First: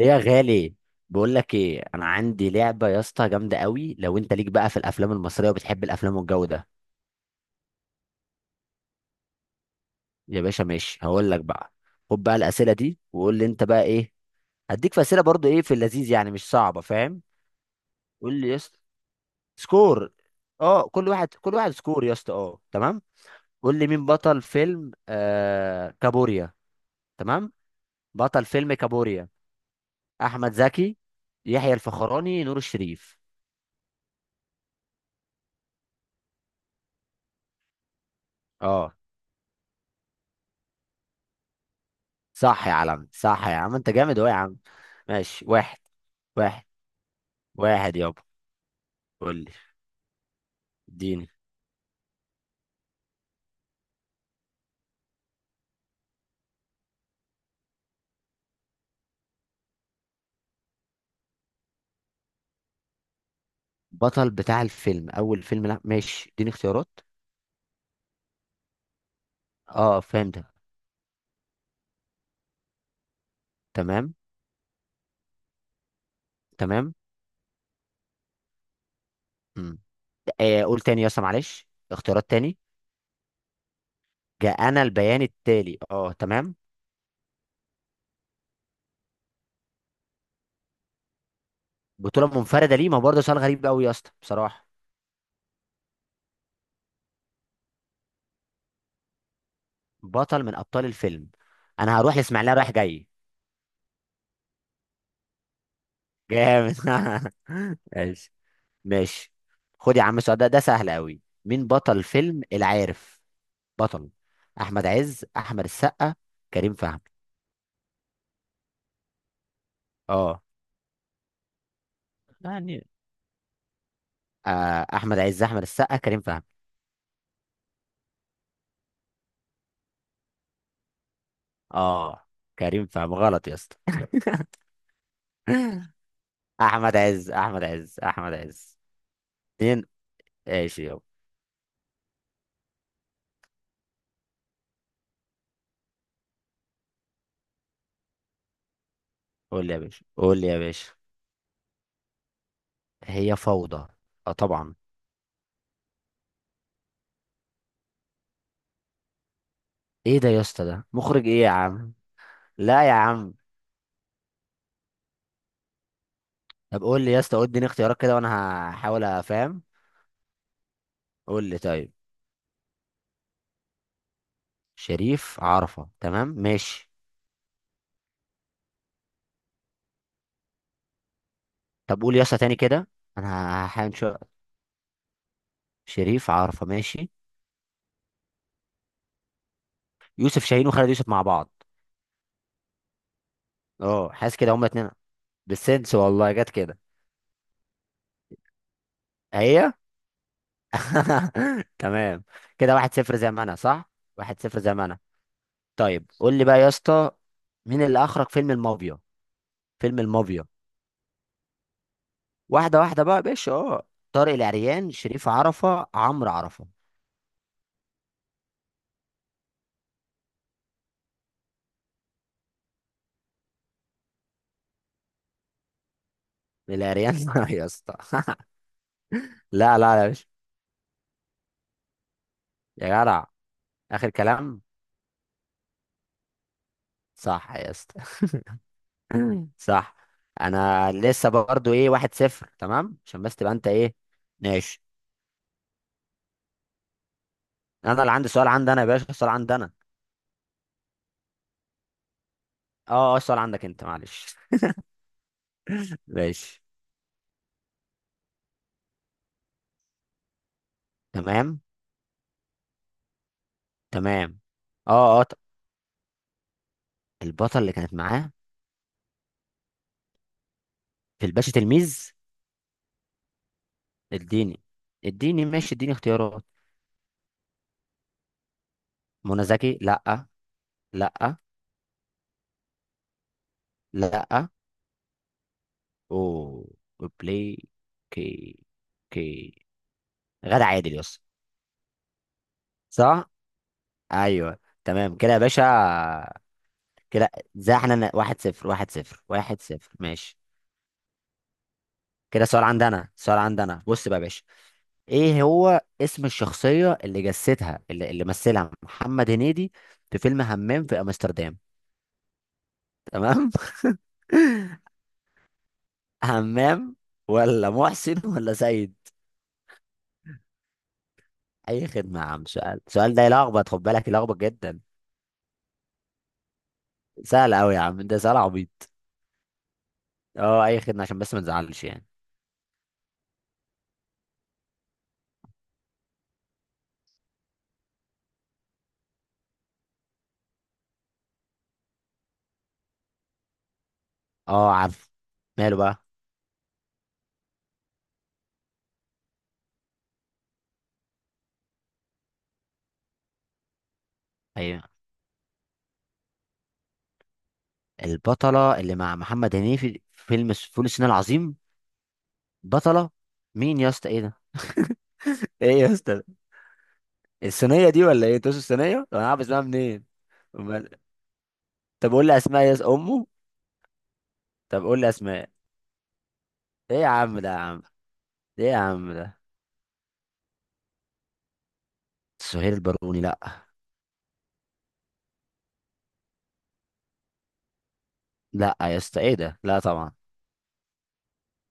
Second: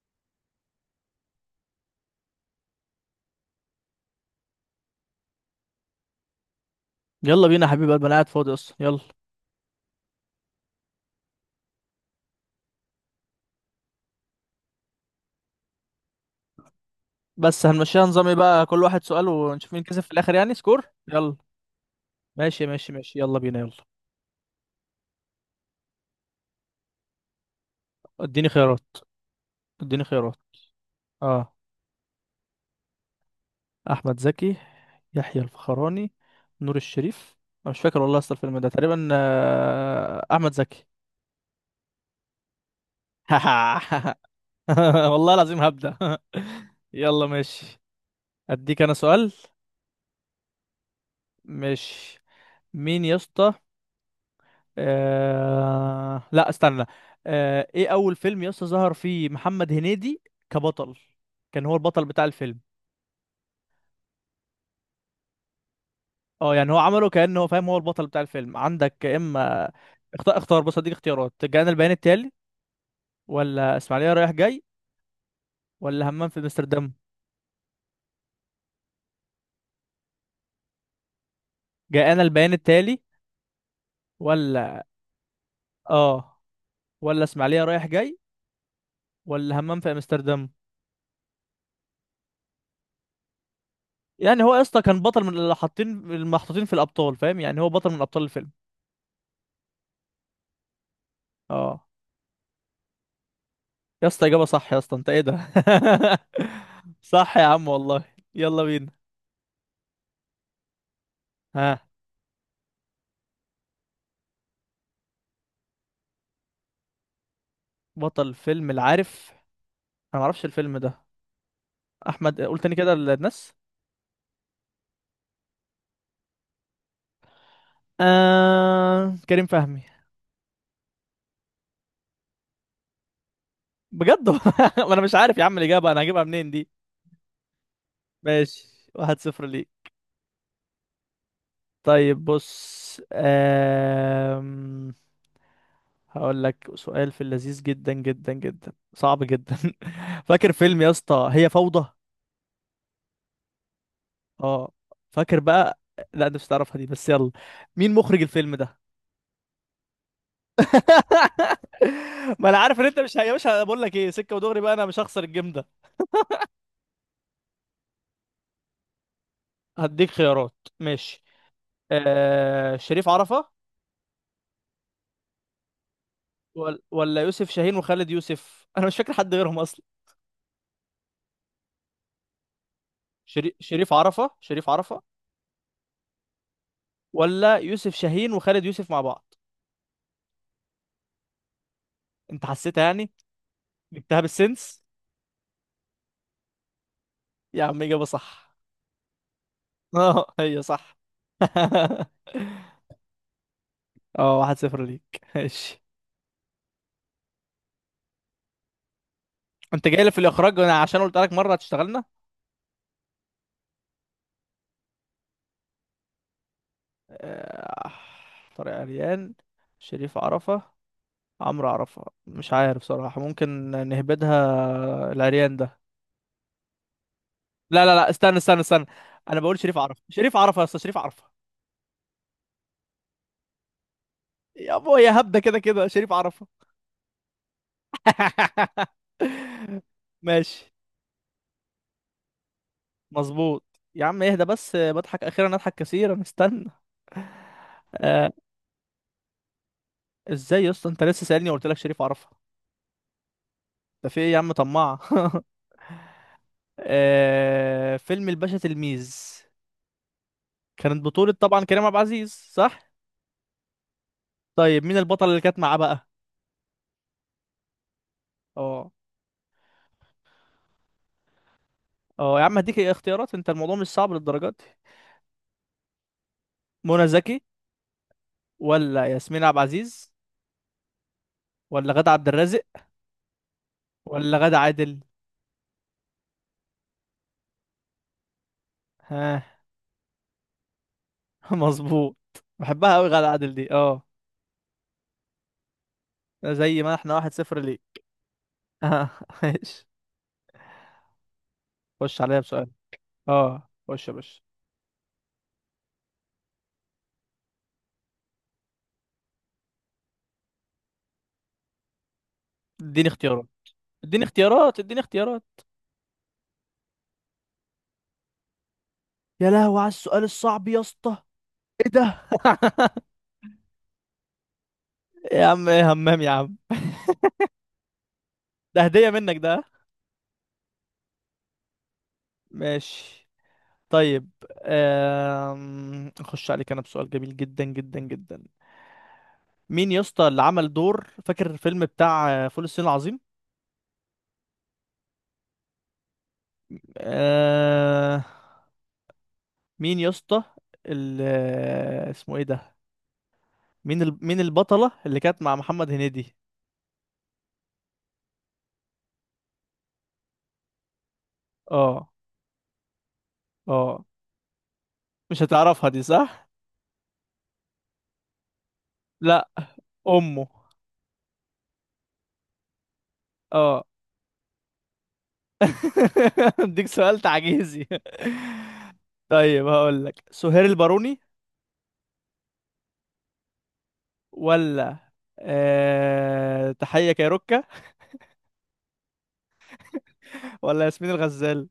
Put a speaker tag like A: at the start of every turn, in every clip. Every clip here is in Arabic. A: إيه يا غالي. بقول لك ايه، انا عندي لعبه يا اسطى جامده قوي، لو انت ليك بقى في الافلام المصريه وبتحب الافلام والجو ده.
B: يلا بينا يا حبيب قلبي، انا قاعد فاضي اصلا. يلا،
A: يا باشا ماشي، هقول لك بقى. خد بقى الاسئله دي وقول لي انت بقى ايه. هديك في اسئله برضو ايه في اللذيذ يعني، مش صعبه فاهم.
B: بس هنمشيها نظام ايه
A: قول لي يا
B: بقى؟
A: اسطى.
B: كل واحد سؤال، ونشوف مين كسب في
A: سكور.
B: الاخر، يعني سكور.
A: اه، كل واحد
B: يلا
A: كل واحد سكور يا اسطى، اه
B: ماشي ماشي
A: تمام.
B: ماشي، يلا بينا
A: قول
B: يلا.
A: لي مين بطل فيلم كابوريا. تمام، بطل
B: اديني
A: فيلم
B: خيارات،
A: كابوريا:
B: اديني خيارات.
A: احمد زكي،
B: اه،
A: يحيى الفخراني، نور الشريف.
B: احمد زكي يحيى الفخراني نور الشريف. انا مش فاكر والله، اصل الفيلم ده
A: اه،
B: تقريبا احمد زكي.
A: صح يا عالم، صح يا عم، انت جامد اهو يا عم.
B: والله
A: ماشي
B: العظيم
A: واحد.
B: هبدأ.
A: واحد.
B: يلا ماشي.
A: واحد يابا.
B: اديك انا سؤال.
A: قول لي. اديني.
B: ماشي، مين يا اسطى؟ لا استنى. ايه اول فيلم يسطا ظهر فيه محمد هنيدي كبطل؟ كان هو البطل بتاع الفيلم.
A: بطل بتاع الفيلم، اول فيلم، لا ماشي اديني
B: اه يعني هو
A: اختيارات.
B: عمله كأنه هو، فاهم، هو البطل بتاع الفيلم. عندك يا اما،
A: اه
B: اختار
A: فهمتك.
B: اختار، بص اديك اختيارات. جاءنا البيان التالي، ولا اسماعيليه
A: تمام.
B: رايح جاي، ولا همام في
A: تمام.
B: امستردام.
A: امم قول تاني يا اسطى معلش.
B: جاءنا
A: اختيارات
B: البيان
A: تاني.
B: التالي
A: جاء انا
B: ولا
A: البيان التالي، اه
B: اه،
A: تمام.
B: ولا اسماعيليه رايح جاي، ولا همام في امستردام.
A: بطولة منفردة ليه؟ ما هو برضه سؤال غريب قوي يا اسطى
B: يعني هو يا
A: بصراحة.
B: اسطى كان بطل، من اللي حاطين المحطوطين في الابطال، فاهم؟ يعني هو بطل من ابطال الفيلم.
A: بطل من ابطال الفيلم.
B: اه
A: انا هروح لاسماعيليه رايح جاي.
B: يا اسطى، اجابه صح يا اسطى، انت ايه ده؟
A: جامد.
B: صح يا عم والله.
A: ماشي.
B: يلا بينا.
A: ماشي، خد يا عم السؤال ده ده سهل قوي. مين
B: ها،
A: بطل فيلم العارف؟ بطل: احمد عز، احمد السقا، كريم فهمي.
B: بطل فيلم العارف؟ انا
A: اه
B: معرفش الفيلم ده. احمد، قول تاني
A: يعني،
B: كده للناس.
A: احمد عز، احمد السقا، كريم فهمي.
B: كريم فهمي.
A: اه، كريم فهمي غلط يا اسطى.
B: بجد؟ ما انا مش عارف يا عم الاجابه، انا هجيبها منين دي؟
A: احمد عز، احمد عز، احمد
B: ماشي،
A: عز.
B: واحد صفر
A: اتنين.
B: ليك.
A: ماشي يابا.
B: طيب بص، هقول لك سؤال في اللذيذ، جدا جدا جدا صعب جدا.
A: قول لي يا باشا، قول لي
B: فاكر
A: يا
B: فيلم
A: باشا.
B: يا اسطى هي فوضى؟
A: هي فوضى. اه
B: اه،
A: طبعا.
B: فاكر بقى. لا انت مش هتعرفها دي، بس يلا، مين مخرج الفيلم ده؟
A: ايه ده يا اسطى؟ ده مخرج ايه يا عم؟
B: ما انا عارف ان
A: لا يا
B: انت مش يا
A: عم.
B: باشا، أنا بقول لك ايه، سكه ودغري بقى، انا مش هخسر الجيم ده.
A: طب قول لي يا اسطى، قول اديني اختيارات كده وانا هحاول افهم.
B: هديك خيارات ماشي.
A: قول لي طيب.
B: آه، شريف عرفه،
A: شريف عرفة تمام
B: ولا
A: ماشي.
B: ولا يوسف شاهين وخالد يوسف. انا مش فاكر حد غيرهم اصلا.
A: طب قول يسا تاني كده، انا
B: شريف
A: هحاول
B: عرفه شريف عرفه،
A: شريف عرفة ماشي.
B: ولا يوسف شاهين وخالد يوسف مع بعض؟
A: يوسف شاهين وخالد يوسف مع بعض.
B: انت حسيتها يعني،
A: اه
B: جبتها
A: حاسس كده هما
B: بالسنس.
A: اتنين. بالسنس والله جت كده.
B: يا عم اجابه صح.
A: هي.
B: اه هي صح.
A: تمام. كده واحد صفر زي ما انا، صح،
B: اه،
A: واحد
B: واحد
A: صفر زي
B: صفر
A: ما انا.
B: ليك ماشي.
A: طيب قول لي بقى يا اسطى، مين اللي اخرج فيلم المافيا؟
B: انت
A: فيلم
B: جاي لي في
A: المافيا.
B: الاخراج؟ انا عشان قلت لك مره هتشتغلنا.
A: واحده واحده بقى يا باشا، اه. طارق العريان، شريف عرفة، عمرو عرفة.
B: آه، طارق عريان شريف عرفه عمرو عرفه، مش عارف صراحه، ممكن نهبدها العريان ده.
A: العريان. يا
B: لا لا
A: اسطى.
B: لا، استنى استنى استنى، انا بقول شريف
A: لا
B: عرفه
A: لا يا باشا،
B: شريف عرفه يا اسطى، شريف عرفه.
A: يا جدع، اخر كلام.
B: يا ابويا يا هبده، كده كده شريف عرفه.
A: صح يا اسطى. صح.
B: ماشي
A: انا لسه برضو ايه، واحد صفر، تمام عشان بس تبقى
B: مظبوط.
A: انت ايه.
B: يا عم اهدى بس،
A: ماشي.
B: بضحك اخيرا، اضحك كثيرا، استنى.
A: انا اللي عندي
B: آه،
A: سؤال، عندي انا يا باشا، السؤال عندي انا.
B: ازاي يا اسطى؟ انت لسه سألني وقلت لك شريف عرفه.
A: اه السؤال عندك انت
B: ده في ايه
A: معلش.
B: يا عم طماع؟
A: ماشي.
B: آه، فيلم الباشا تلميذ، كانت بطولة
A: تمام.
B: طبعا كريم عبد العزيز، صح؟
A: تمام.
B: طيب مين
A: اه اه
B: البطلة
A: ط-
B: اللي كانت معاه بقى؟
A: البطل اللي كانت معاه
B: اه
A: في الباشا تلميذ.
B: اه، يا عم هديك اختيارات، انت الموضوع مش صعب للدرجات
A: اديني.
B: دي.
A: اديني ماشي، اديني اختيارات.
B: منى زكي، ولا ياسمين
A: منى
B: عبد
A: زكي
B: العزيز،
A: لا. لا.
B: ولا غادة عبد الرازق، ولا
A: لا.
B: غادة عادل؟
A: او بلاي كي.
B: ها؟
A: كي. غادة عادل يس.
B: مظبوط، بحبها قوي غادة
A: صح.
B: عادل دي، اه.
A: ايوه. تمام كده يا باشا.
B: زي ما احنا،
A: كده.
B: واحد صفر
A: زي
B: ليه.
A: احنا واحد صفر، واحد
B: اه
A: صفر، واحد
B: ماشي،
A: صفر ماشي.
B: خش عليا
A: كده سؤال
B: بسؤال.
A: عندنا، سؤال
B: اه
A: عندنا.
B: خش
A: بص
B: يا
A: بقى يا
B: باشا.
A: باشا، ايه هو اسم الشخصية اللي جسدها اللي مثلها محمد هنيدي في فيلم همام في امستردام؟
B: اديني اختيارات،
A: تمام.
B: اديني اختيارات، اديني اختيارات.
A: همام ولا محسن ولا سيد؟
B: يا لهوي على السؤال الصعب يا اسطى!
A: اي
B: ايه
A: خدمة
B: ده؟
A: يا عم، سؤال، السؤال ده يلخبط، خد بالك يلخبط جدا.
B: يا عم ايه، همام يا عم.
A: سهل قوي يا عم، ده سؤال
B: ده
A: عبيط.
B: هدية منك ده.
A: اه اي خدمة عشان بس ما نزعلش يعني.
B: ماشي طيب. اخش عليك انا بسؤال جميل جدا جدا جدا. مين يا اسطى اللي عمل دور، فاكر الفيلم بتاع فول الصين العظيم؟
A: اه عارف. ماله بقى؟
B: أه... مين يا اسطى؟ ال... آه، اسمه ايه ده؟ مين مين
A: ايوه.
B: البطلة اللي كانت مع محمد هنيدي؟
A: البطلة اللي مع محمد هنيدي في فيلم فول الصين العظيم.
B: اه
A: بطلة. مين يا
B: اه،
A: اسطى؟ ايه ده؟
B: مش
A: ايه
B: هتعرفها
A: يا
B: دي
A: اسطى ده؟
B: صح؟
A: الصينيه دي ولا ايه، توس الصينيه، طب انا عارف
B: لا،
A: اسمها منين؟
B: امه.
A: امال. طب قول لي اسماء امه.
B: اه.
A: طب قول لي اسماء.
B: اديك
A: ايه يا
B: سؤال
A: عم ده يا عم،
B: تعجيزي.
A: ايه يا عم ده.
B: طيب هقول لك، سهير الباروني،
A: سهير الباروني لا.
B: ولا تحية كايروكا،
A: لا يا اسطى ايه ده، لا طبعا.
B: ولا ياسمين الغزال؟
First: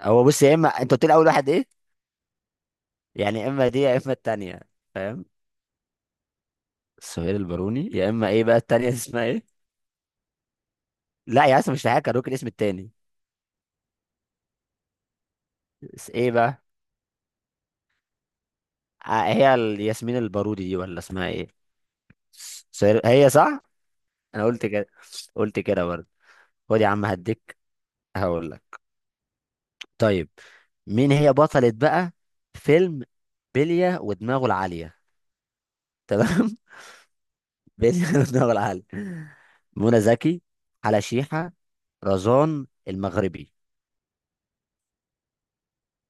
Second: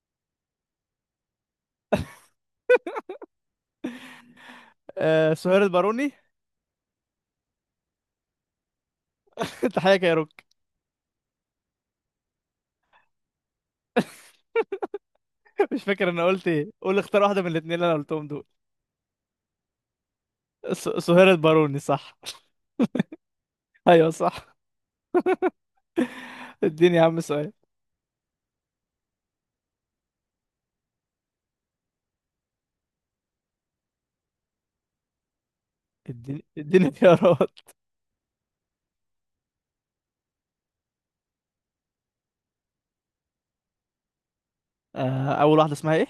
A: هو بص يا اما، انت قلت لي اول واحد ايه؟ يعني يا اما دي يا اما التانيه، فاهم.
B: سهير الباروني.
A: سهير الباروني يا اما، ايه بقى التانيه؟ دي اسمها ايه؟
B: تحية كايروكا؟
A: لا يا اسطى، مش هحكي، هدوك الاسم التاني.
B: مش فاكر
A: بس
B: انا
A: ايه
B: قلت
A: بقى؟
B: ايه، قول اختار واحدة من الاتنين اللي انا قلتهم دول.
A: هي الياسمين البارودي دي ولا اسمها
B: سهير
A: ايه؟
B: الباروني صح.
A: هي صح.
B: ايوه
A: انا
B: صح.
A: قلت كده. قلت كده برضه. خد يا
B: اديني يا
A: عم،
B: عم سؤال.
A: هديك. هقول لك. طيب. مين هي بطلة بقى فيلم بلية ودماغه العالية؟
B: اديني
A: تمام.
B: اديني خيارات.
A: بلية ودماغه العالية: منى زكي، حلا شيحة، رزان المغربي.
B: اول واحدة اسمها ايه؟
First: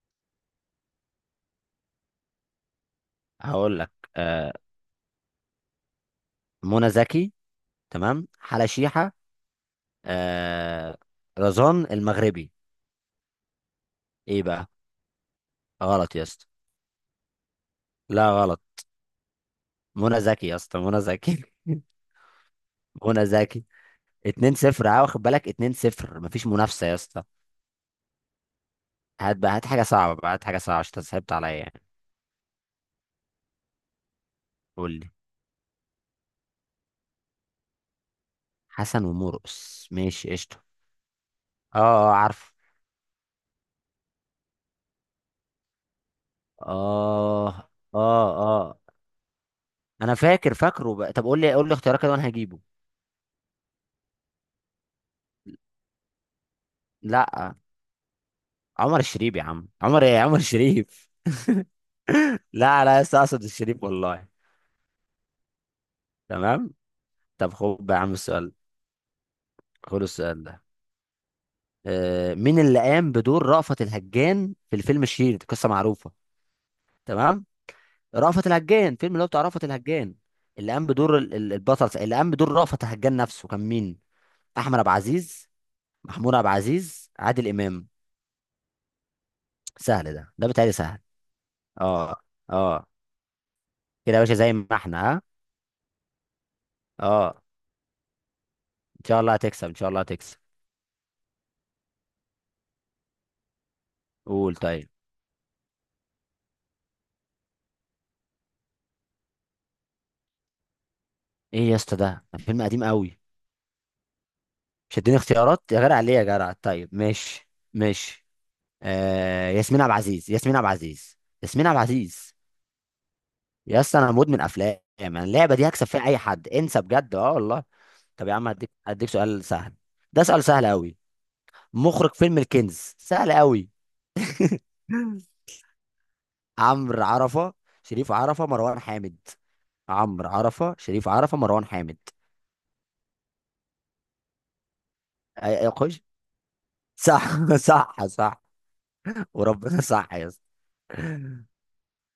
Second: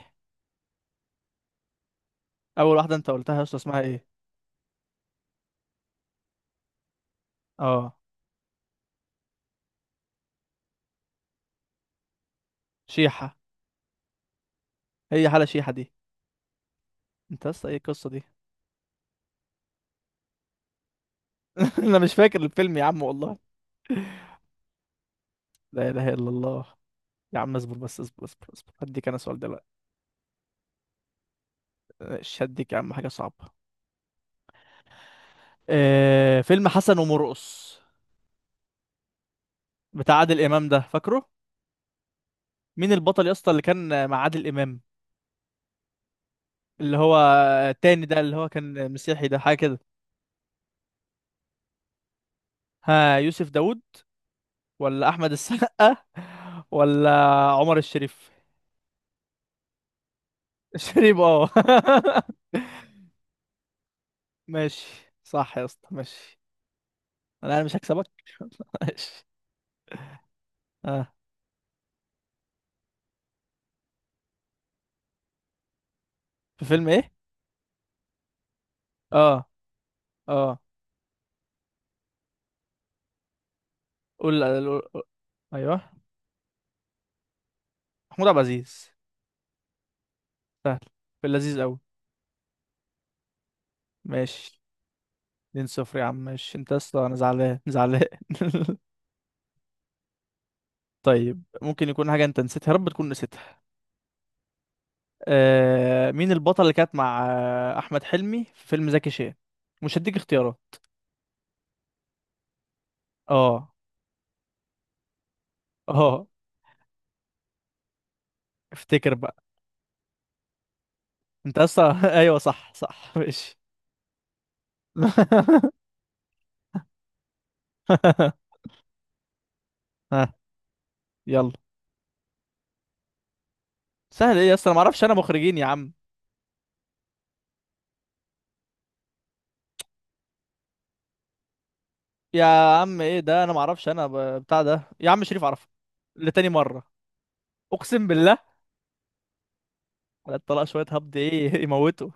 B: اول واحدة انت قلتها يا اسطى
A: هقول
B: اسمها
A: لك.
B: ايه؟
A: آه، منى زكي.
B: اه،
A: تمام. حلا شيحة. آه، رزان المغربي.
B: شيحة.
A: ايه بقى؟
B: هي حالة شيحة دي؟
A: غلط يا اسطى.
B: انت يا اسطى ايه القصة دي؟
A: لا، غلط. منى زكي يا اسطى، منى زكي.
B: انا مش فاكر الفيلم يا عم
A: منى
B: والله.
A: زكي. 2-0، اه واخد بالك، 2
B: لا اله
A: 0
B: الا
A: مفيش
B: الله.
A: منافسه يا اسطى.
B: يا عم اصبر بس، اصبر اصبر اصبر، هديك انا
A: هات
B: سؤال
A: بقى، هات
B: دلوقتي.
A: حاجه صعبه بقى، هات حاجه صعبه عشان انت صعبت عليا يعني.
B: شدك يا عم، حاجة صعبة.
A: قول لي.
B: آه، فيلم حسن ومرقص،
A: حسن ومرقص،
B: بتاع
A: ماشي
B: عادل
A: قشطه.
B: إمام ده، فاكره؟
A: اه. اه عارف.
B: مين البطل يا اسطى اللي كان مع عادل إمام؟ اللي هو
A: اه. اه.
B: التاني ده، اللي هو
A: اه
B: كان مسيحي ده، حاجة كده.
A: انا فاكر، فاكره بقى. طب قول لي، قول لي اختيارات كده وانا هجيبه.
B: ها، يوسف داوود، ولا أحمد السقا، ولا
A: لا.
B: عمر الشريف؟
A: عمر الشريف. يا عم عمر ايه؟ عمر الشريف.
B: الشريف اه.
A: لا لا يا اسطى، اقصد الشريف والله.
B: ماشي، صح يا اسطى ماشي.
A: تمام. طب
B: أنا مش
A: خد بقى يا
B: هكسبك.
A: عم السؤال.
B: ماشي.
A: خد السؤال ده.
B: اه،
A: مين اللي قام بدور رأفت الهجان في الفيلم الشهير، دي قصة معروفة.
B: في فيلم ايه؟
A: تمام. رأفت الهجان، فيلم اللي هو بتاع
B: اه
A: رأفت الهجان.
B: اه،
A: اللي قام بدور البطل، اللي قام بدور رأفت الهجان نفسه، كان مين؟
B: قول
A: أحمد
B: قول-
A: عبد
B: قول-
A: العزيز،
B: ايوه،
A: محمود عبد العزيز، عادل إمام.
B: محمود عبد العزيز.
A: سهل ده، ده بتهيألي
B: سهل،
A: سهل.
B: في اللذيذ قوي.
A: اه. اه. كده يا باشا زي
B: ماشي،
A: ما احنا، ها.
B: 2 صفر يا عم ماشي، انت يا اسطى، انا
A: اه،
B: زعلان زعلان.
A: ان شاء الله هتكسب، ان شاء الله هتكسب.
B: طيب، ممكن يكون حاجة انت نسيتها، يا رب تكون نسيتها.
A: قول طيب.
B: آه، مين البطل اللي كانت مع احمد حلمي في فيلم زكي شان؟ مش هديك اختيارات.
A: ايه يا اسطى ده فيلم قديم قوي.
B: اه
A: مش هتديني اختيارات يا جدع؟ ليه يا
B: اه،
A: جدع؟ طيب ماشي. ماشي.
B: افتكر بقى.
A: آه، ياسمين عبد العزيز، ياسمين عبد العزيز،
B: انت
A: ياسمين عبد
B: اصلا
A: العزيز.
B: ايوه صح صح ماشي.
A: يا اسطى انا مدمن افلام، انا اللعبه دي هكسب فيها اي حد، انسى بجد، اه والله. طب يا عم، هديك سؤال سهل. ده
B: ها،
A: سؤال سهل قوي.
B: يلا.
A: مخرج فيلم الكنز، سهل قوي.
B: سهل ايه يا اسطى؟ انا ما اعرفش انا مخرجين يا عم.
A: عمرو عرفه، شريف عرفه، مروان حامد. عمرو عرفه، شريف عرفه، مروان حامد.
B: يا عم ايه ده؟ انا ما اعرفش انا، بتاع ده يا عم، شريف عرفه
A: اي خش.
B: لتاني مرة،
A: صح.
B: اقسم
A: صح.
B: بالله.
A: صح وربنا، صح يا اسطى.
B: طلع شوية هبد، ايه يموتوا.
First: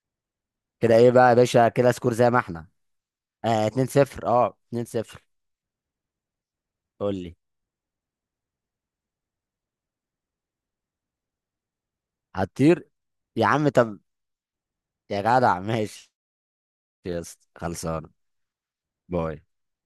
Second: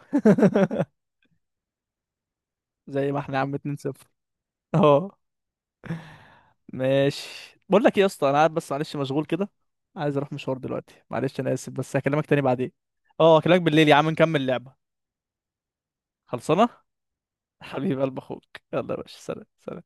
A: كده ايه بقى يا باشا؟ كده سكور زي ما احنا.
B: زي ما احنا يا عم،
A: آه، 2
B: 2-0.
A: 0 اه 2
B: اه
A: 0 قول لي.
B: ماشي، بقول لك ايه يا اسطى، انا قاعد بس معلش، مشغول كده. عايز اروح مشوار دلوقتي معلش، انا اسف، بس هكلمك تاني بعدين.
A: هتطير؟
B: اه
A: يا
B: هكلمك
A: عم
B: بالليل يا
A: طب،
B: عم، نكمل لعبة.
A: يا جدع ماشي.
B: خلصانة.
A: يا اسطى
B: حبيب
A: خلصان.
B: قلب اخوك. يلا يا باشا،
A: باي.
B: سلام سلام.